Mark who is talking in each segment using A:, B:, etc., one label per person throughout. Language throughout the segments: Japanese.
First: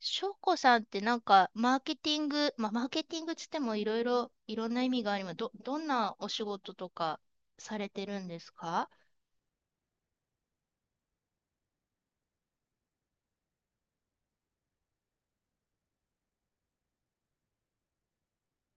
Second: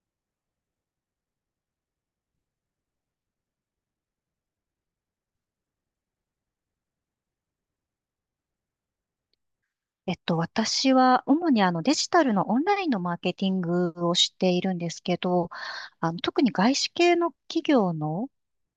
A: 翔子さんってなんか、マーケティング、まあ、マーケティングつってもいろいろ、いろんな意味があります。どんなお仕事とかされてるんですか？
B: 私は主にデジタルのオンラインのマーケティングをしているんですけど、あの特に外資系の企業の、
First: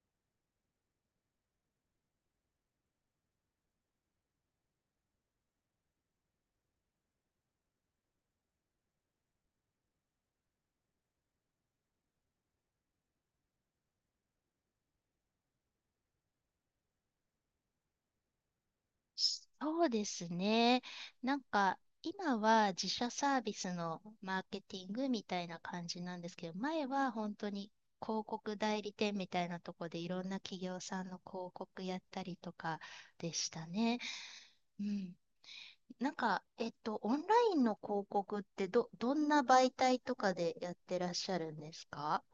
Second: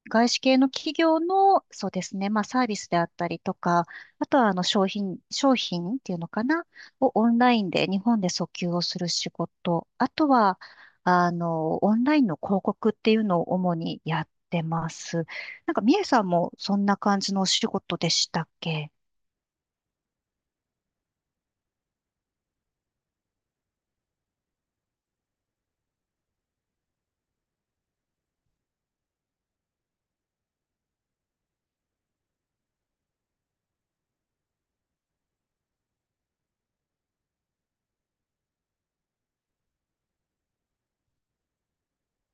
B: そうですね、まあサービスであったりとか、あとはあの商品っていうのかな、をオンラインで日本で訴求をする仕事、あとは、オンラインの広告っていうのを主にやってます。なんか、みえさんもそんな感じのお仕事でしたっけ。
A: そうですね。なんか、今は自社サービスのマーケティングみたいな感じなんですけど、前は本当に広告代理店みたいなとこでいろんな企業さんの広告やったりとかでしたね。うん。なんか、オンラインの広告ってどんな媒体とかでやってらっしゃるんですか？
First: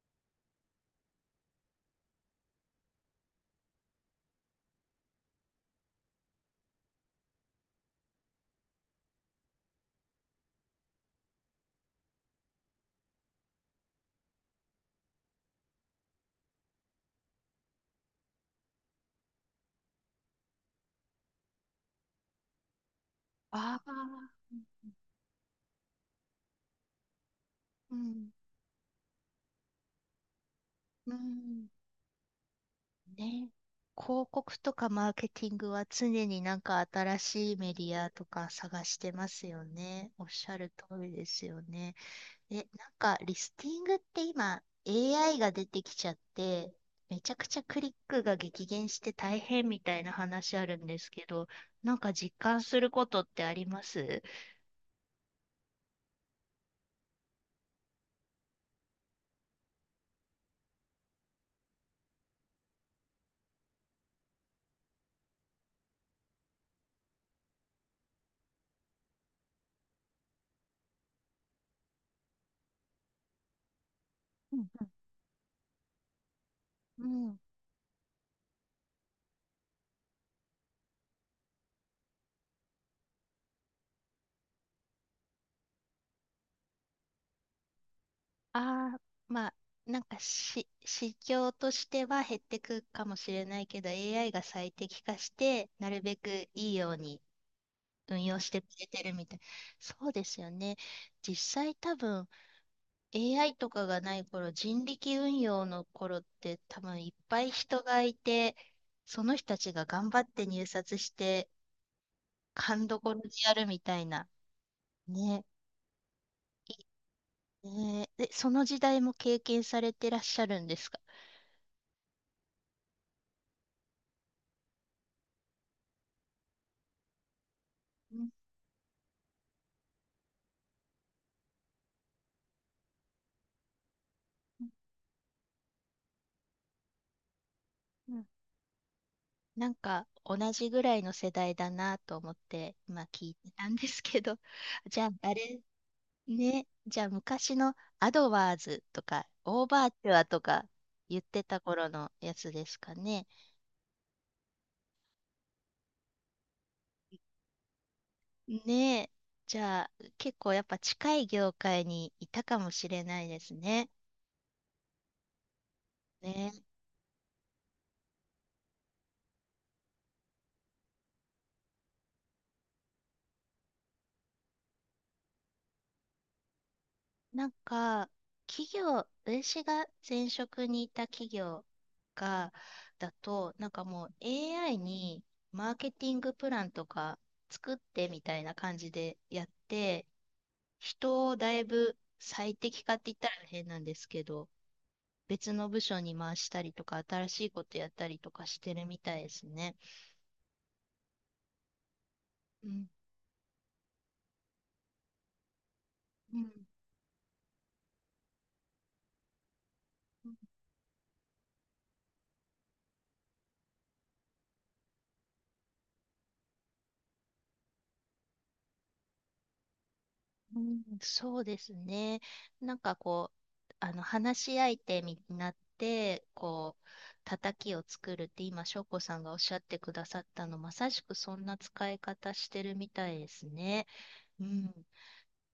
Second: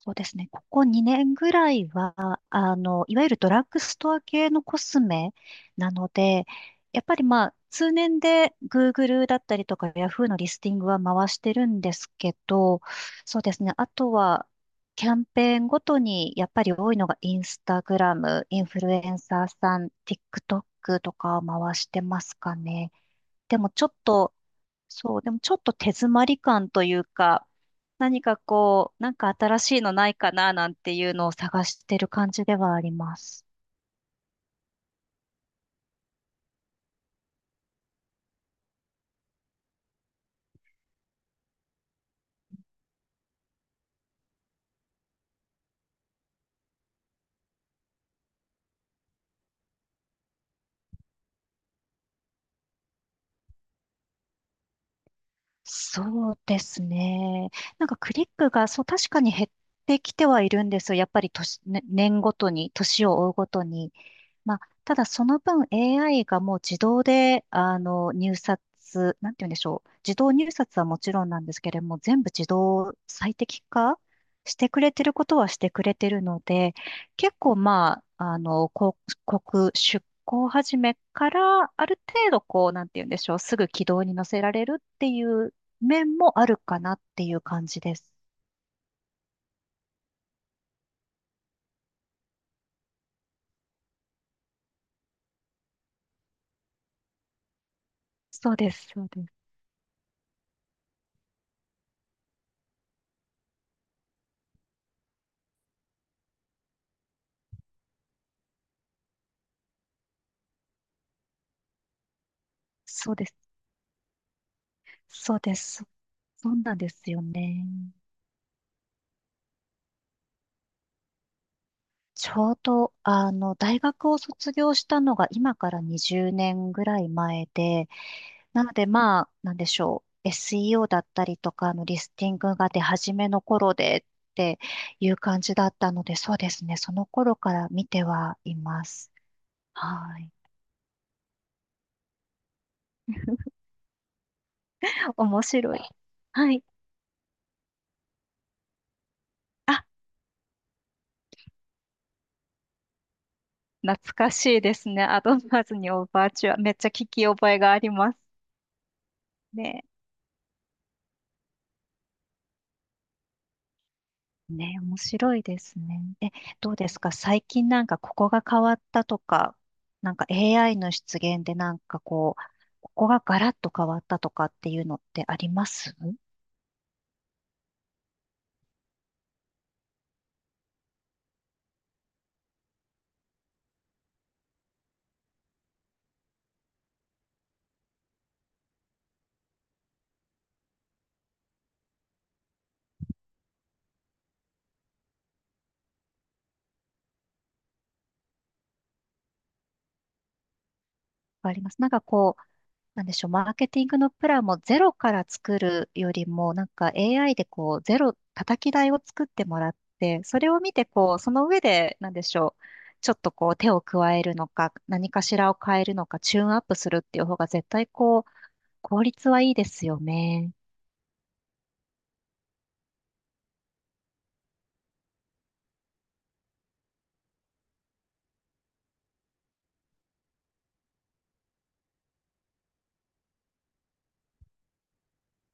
B: そうですね。ここ2年ぐらいは、いわゆるドラッグストア系のコスメなので、やっぱりまあ、通年で Google だったりとか Yahoo のリスティングは回してるんですけど、そうですね。あとは、キャンペーンごとにやっぱり多いのがインスタグラム、インフルエンサーさん、TikTok とかを回してますかね。でも
A: あ
B: ちょっ
A: あ
B: と、
A: ー、
B: そう、でもちょっと手詰まり感というか、
A: う
B: 何
A: ん、
B: かこう、なんか新しいのないかななんてい
A: う
B: うのを探
A: ん、
B: してる感じではあります。
A: ね。広告とかマーケティングは常になんか新しいメディアとか探してますよね。おっしゃる通りですよね。え、なんか、リスティングって今、AI が出てきちゃって、めちゃくちゃクリックが激減して大変みたいな話あるんですけど、なんか実感することってあります？
B: そうですね。なんかクリックが、そう、確かに減ってきてはいるんですよ。やっぱり年ごとに、年を追うごとに。まあ、ただその分 AI がもう自動で、なんて言うんでしょう。自動入札はもちろんなんですけれども、全部自動最適化し
A: うん
B: てくれてることはしてくれてるので、
A: う
B: 結
A: ん。
B: 構まあ、広告出稿始めから、ある程度こう、なんて言うんでしょう。すぐ軌道に乗せられるっていう面もあるかなっていう感じです。
A: ああ、まあ、なんか市況としては減ってくかもしれないけど、AI が最適化して、なるべくいいように運用し
B: そう
A: てく
B: で
A: れ
B: す、
A: て
B: そう
A: るみ
B: です、
A: たい。そうですよね。実際多分、AI とかがない頃、人力運用の頃って多分いっぱい人がいて、その人たちが頑張って入札して、勘ど
B: そ
A: こ
B: う
A: ろ
B: で
A: で
B: す、
A: やるみたいな。
B: そう
A: ね。
B: です。そうなんですよね。
A: ねえ、で、その時代も経験されてらっしゃるんですか？
B: ちょうど、大学を卒業したのが今から20年ぐらい前で、
A: うん
B: なので、まあ、なんでしょう。SEO だったりとか、リスティングが出始めの頃でって
A: うん
B: いう感じだったので、そうですね。その頃から見て
A: うん。
B: はいます。
A: なんか
B: はい。
A: 同じぐらいの世代だなと思って今聞い てたんですけど、じゃああ
B: 面
A: れ
B: 白い。はい。
A: ね、じゃあ昔のアドワーズとかオー
B: あ、
A: バーチュアとか言ってた頃のやつですかね。
B: 懐かしいですね。アドバンーズにオーバーチュア。めっちゃ聞き覚えがあります
A: ねえ。じゃ
B: ね。
A: あ、結構やっぱ近い業界にいたかもしれないですね。
B: ね、面白いですね。え、
A: ね。
B: どうですか最近なんかここが変わったとか、なんか AI の出現でなんかこう、ここがガラッと変わったとかっていうのってあります。
A: なんか、企業、私が前職にいた企業が、だと、なんかもう AI にマーケティングプランとか作ってみたいな感じでやって、人をだいぶ最適化って言ったら変なんですけど、別の部署に回したりとか、新しいことやったりとかしてるみたいですね。
B: あります。なんかこう、
A: うん。
B: なんでしょう、マーケティングのプランもゼロから作るより
A: うん
B: も、なんか AI でこう、叩き台を作ってもらって、それを見てこう、その上で、なんでしょう、ちょっとこう手を加えるのか、何かしらを変えるのか、チューンアップするっていう方が絶対こう、効率はいいですよね。
A: うん、そうですね。なんかこう、話し相手になって、こう、叩きを作るって今、翔子さんがおっしゃってくださったの、まさしくそんな使い方してるみたいですね。うん。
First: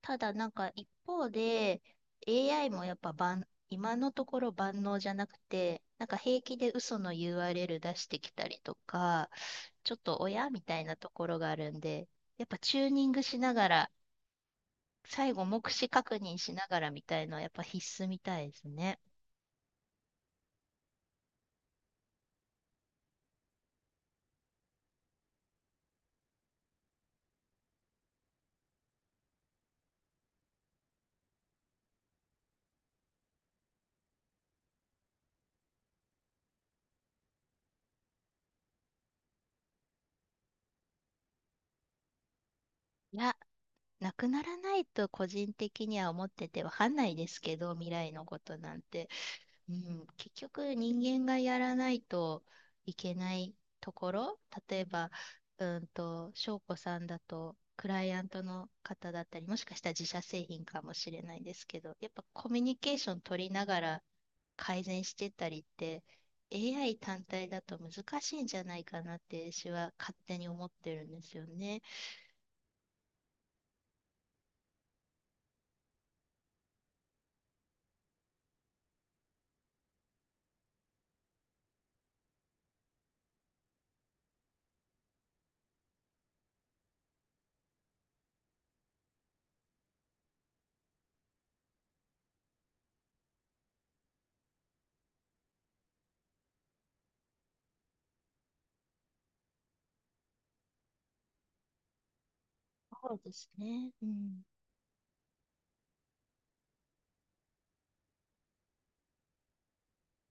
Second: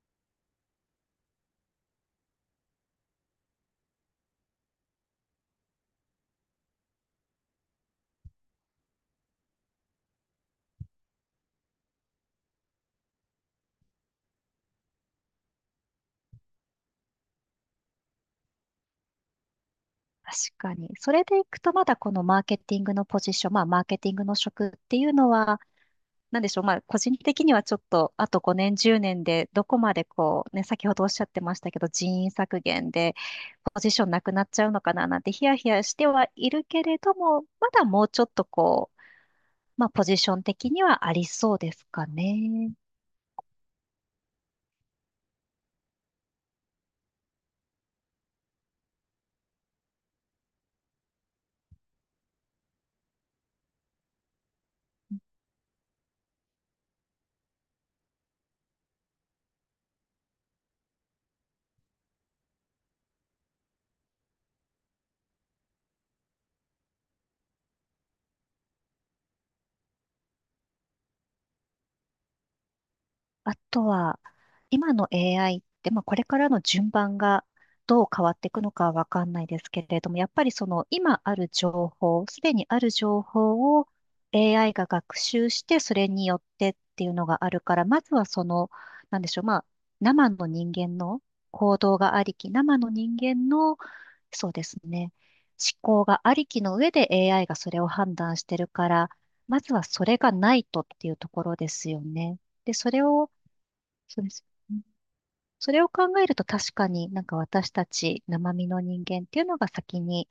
A: ただ、なんか一方で、AI もやっぱ今のところ万能じゃなくて、なんか平気で嘘の URL 出してきたりとか、ちょっと親みたいなところがあるんで、やっぱチューニングしながら最後、目視確認しながらみたいのはやっぱ必須みたいですね。
B: 確かに。それでいくと、まだこのマーケティングのポジション、まあ、マーケティングの職っていうのは、なんでしょう。まあ、個人的にはちょっと、あと5年、10年で、どこまでこう、ね、先ほどおっしゃってましたけど、人員削減で、ポジションなくなっちゃうのかななんてヒヤヒヤしてはいるけれども、まだもうちょっとこう、まあ、ポジション的にはありそうですかね。
A: いや、なくならないと個人的には思っててわかんないですけど、未来のことなんて。うん、結局人間がやらないといけないところ、例えば、翔子さんだと、クライアントの方だったり、もしかしたら自社製品かもしれないですけど、やっぱコミュニケーション取りながら改善してったりって AI 単体だと難しいんじゃないかなって私は勝手に思ってるんですよね。
B: あとは、今の AI って、まあ、これからの順番がどう変わっていくのかはわかんないですけれども、やっぱりその今ある情報、すでにある情報を AI が学習して、それによってっていうのがあるから、まずはその、なんでしょう、まあ、生の人間の行動がありき、生の人間の、そうですね、思考がありきの上で AI がそれを判断してるから、まずはそれがないとっていうところですよね。で、それ
A: そう
B: を
A: ですね。う
B: そうで
A: ん。
B: すよね。それを考えると確かになんか私たち生身の人間っていうのが先に、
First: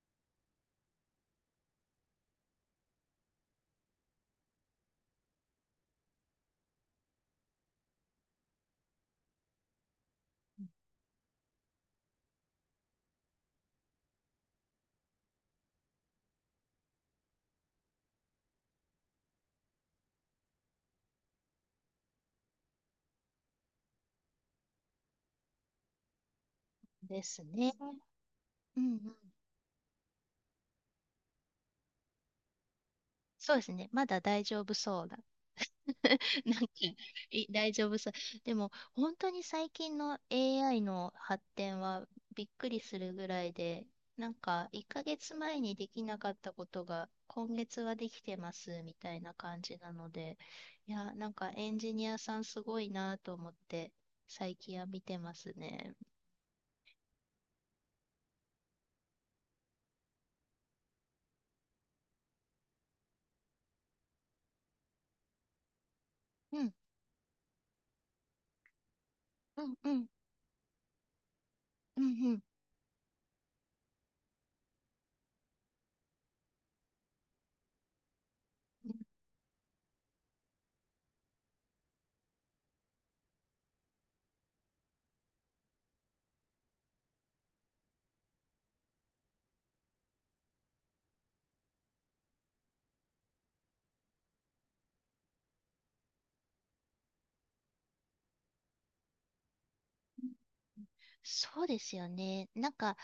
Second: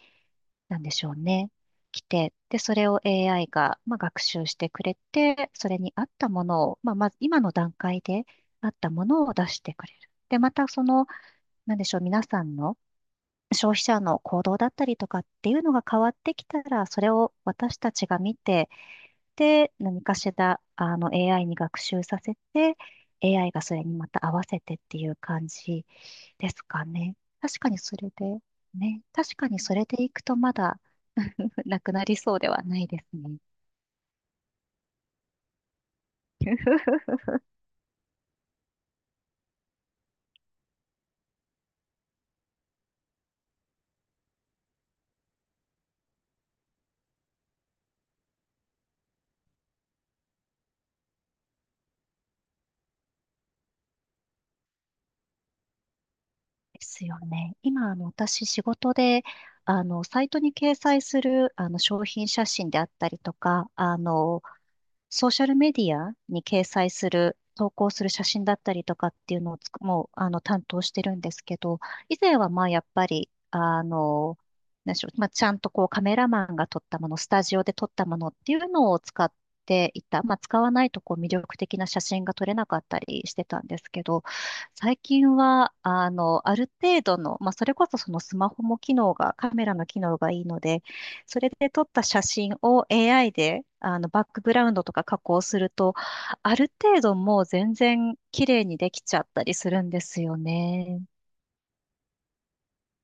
B: なんでしょうね、来て、で、それを AI が、まあ、学習してくれて、それに合ったものを、まあ、まず今の段階で合ったものを出してくれる。で、またその、なんでしょう、皆さんの消費者の行動だったりとかっていうのが変わってきたら、それを私たちが見て、何かしら、AI に学習させて、AI がそれにまた合わせてっていう感じですかね。
A: です
B: 確か
A: ね。
B: にそれで、
A: うんうん。
B: ね、確かにそれでいくとまだ なくなりそうではないですね。
A: そうですね。まだ大丈夫そうな。 なんか、大丈夫そう。でも、本当に最近の AI の発展はびっくりするぐらいで、なんか、1ヶ月前にできなかったことが、今月はできてますみたいな感じなので、いや、なんかエンジニアさんすごいなと思って、最近は見てますね。
B: ですよね。今、私、仕事で、サイトに掲載する、商品写真であったりとか、ソーシャルメディアに
A: う
B: 掲
A: ん、
B: 載する、投稿する写真だったりとかっていうのをつく
A: うん、うん、
B: もう、あの、担当してるんですけど、
A: う
B: 以前
A: ん、
B: はまあ、やっぱり、なんでしょう、まあ、ちゃんとこうカメラマンが撮ったもの、スタジオで撮ったものっていう
A: う
B: の
A: ん。
B: を使っていた。まあ、使わないとこう魅力的な写真が撮れなかったりしてたんですけど、最近は、ある程度の、まあ、それこそそのスマホも機能が、カメラの機能がいいので、それで撮った写真を AI でバックグラウンドとか加工すると、ある程度もう全然綺麗にできちゃったりするんですよね。
A: そうですよね。なんか、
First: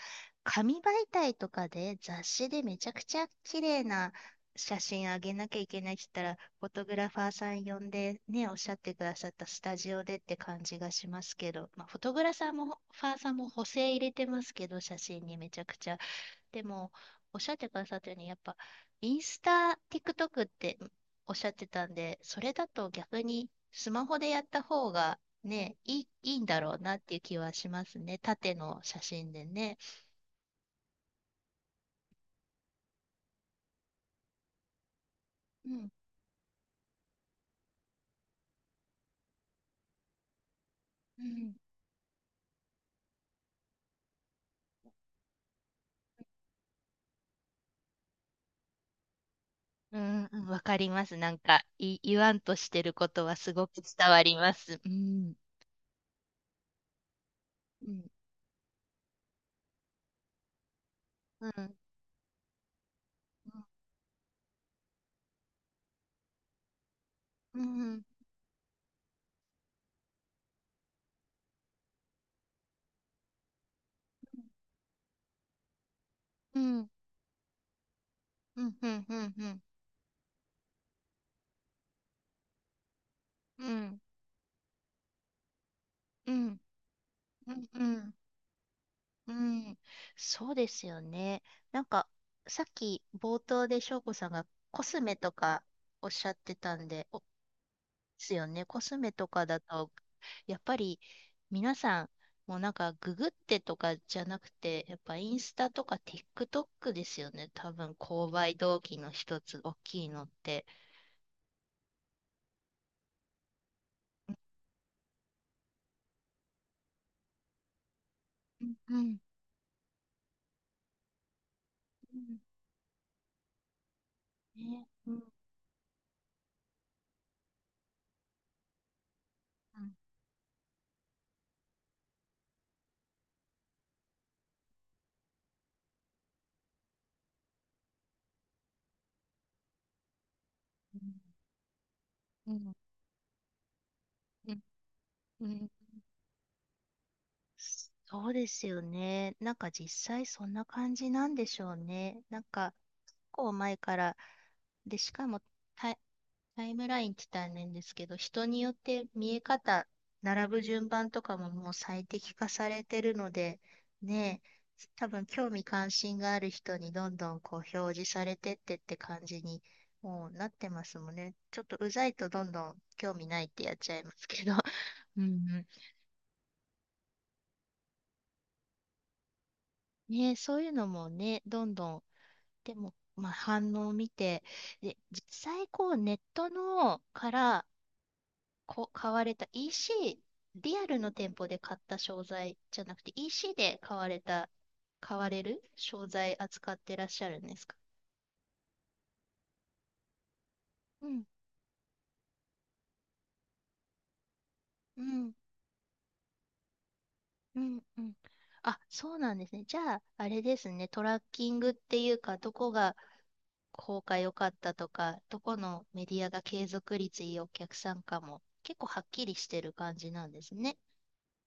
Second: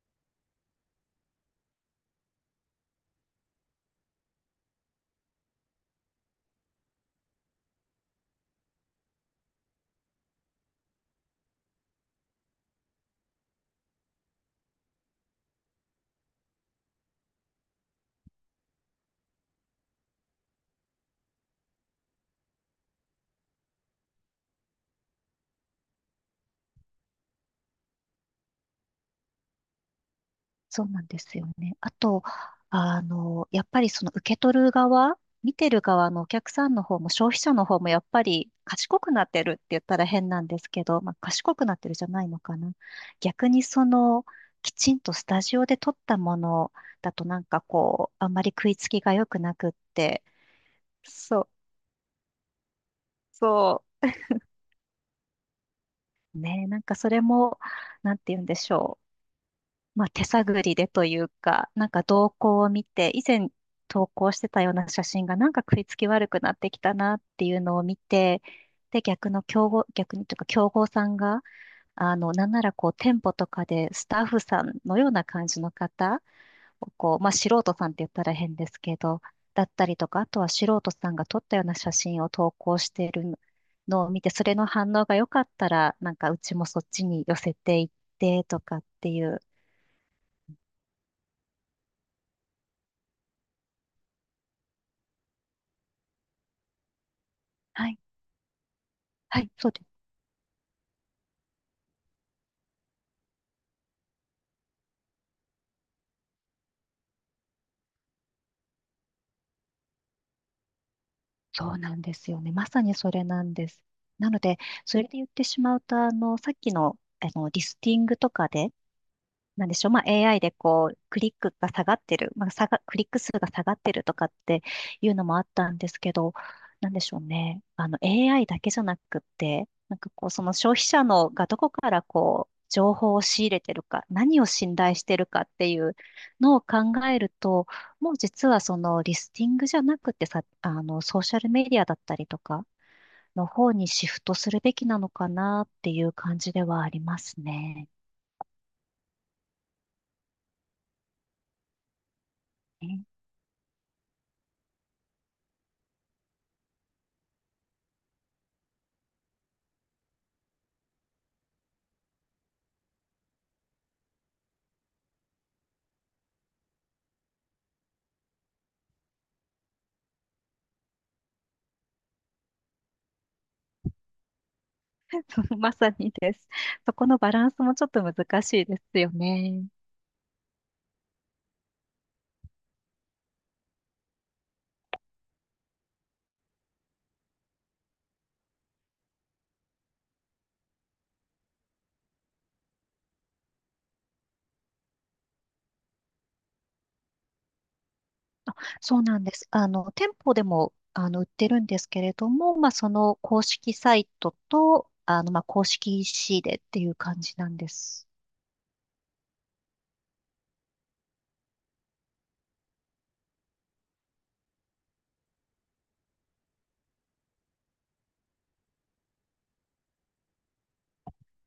A: 紙媒体とかで雑誌でめちゃくちゃ綺麗な写真あげなきゃいけないって言ったら、フォトグラファーさん呼んでね、おっしゃってくださったスタジオでって感じがしますけど、まあ、フォトグラファーも、ファーさんも補正入れてますけど、写真にめちゃくちゃ。でも、おっしゃってくださったように、やっぱ、インスタ、TikTok っておっしゃってたんで、それだと逆にスマホでやった方がね、いいんだろうなっていう気はしますね。縦の写真でね。
B: そうなんですよね。あと、やっぱりその受け取る側、見
A: う
B: てる
A: ん
B: 側のお客さんの方も消費者の方もやっぱり賢くなってるって言ったら変なんですけど、まあ、
A: う
B: 賢
A: ん、
B: くなってるじゃないのかな。逆にその、きちんとスタジオで撮ったものだとなんかこう、あんまり食いつきが良くなくっ
A: う
B: て、
A: んうんわかります。なん
B: そう、
A: か、言わんとしてることはすご
B: そ
A: く伝わります。うん。
B: ね、なんかそれも、
A: うん。
B: なんて言うんでしょう。まあ手探りでという
A: う
B: か、
A: ん。
B: なんか動向を見て、以前投稿してたような写真がなんか食いつき悪くなってきたなってい
A: う
B: うのを見
A: ん。
B: て、で、逆の競合、逆にというか競合さんが、なんならこう店舗とかでスタッフさんのような感じの方
A: うん。
B: こう、まあ、素人さんって言ったら変
A: う
B: で
A: ん。
B: す
A: う
B: け
A: ん。う
B: ど、
A: ん。うん。
B: だったりとか、あとは素人さんが撮ったような写真を投稿してる
A: うん。
B: のを見て、それの反応が良かったら、なんか
A: う
B: うち
A: ん。
B: もそっちに寄せて
A: う
B: いっ
A: ん。
B: てとかってい
A: う
B: う。
A: ん。そうですよね。なんか、さっき冒頭で翔子さんがコスメとかおっしゃってたんで、
B: はい、
A: すよね。コスメと
B: は
A: か
B: い、
A: だ
B: そうで
A: と、
B: す。
A: やっぱり皆さん、もうなんかググってとかじゃなくて、やっぱインスタとか TikTok ですよね。多分購買動機の一つ、大きいのって。
B: そうなんですよね。まさにそれなんです。なので、それで言ってしまうと、あの、さっきの、あの、リスティングとか
A: う
B: で、
A: んうん
B: なんでしょう、まあ、AI でこう、
A: うん
B: クリック数が下がってるとかって
A: ね
B: い
A: う
B: う
A: ん
B: のもあったんですけど、なんでしょうね、AI だけじゃなくって、
A: うん
B: なんかこう、その消費者のがどこからこう、情報を仕入れてるか、何を信頼してるかっていうのを考えると、もう実はそのリスティングじゃなくてさ、ソーシャルメディアだったりと
A: う
B: か
A: ん
B: の方にシフトす
A: うん
B: るべきなのか
A: う
B: なっ
A: ん。
B: ていう感じではありますね。
A: そうですよね。なんか実際そんな感じなんでしょうね。なんか、結構前から、で、しかも、たタイムラインって大変ですけど、人によって見え方、並ぶ順番とかももう最適化されてるので、ねえ、多分興味関心がある人にどんどんこう表示されてってって感じにもうなってますもんね。ちょっとうざいとどんどん興味ないってやっちゃいますけど。うんう ん。
B: まさにです。そこのバランスもちょっと難しいですよね。
A: ねえ、そういうのもね、どんどん、でも、まあ、反応を見て、で、実際こうネットのから、買われた EC、リアルの店舗で買った商材じゃなくて EC で買われた、買われる商材扱ってらっしゃるんですか？
B: そうなんです。店舗でも、
A: うん、
B: 売ってるんですけれども、まあ、その公式サイトと、
A: うん、
B: まあ、公式 EC でっていう感じなん
A: う
B: で
A: ん、う
B: す。
A: ん。あ、そうなんですね。じゃあ、あれですね、トラッキングっていうか、どこが効果良かったとか、どこのメディアが継続率いいお客さんかも、結構はっきりしてる感じなんですね。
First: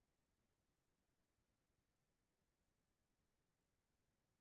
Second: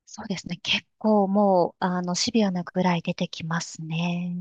B: そうですね。結構もう、シビアなぐらい出てきますね。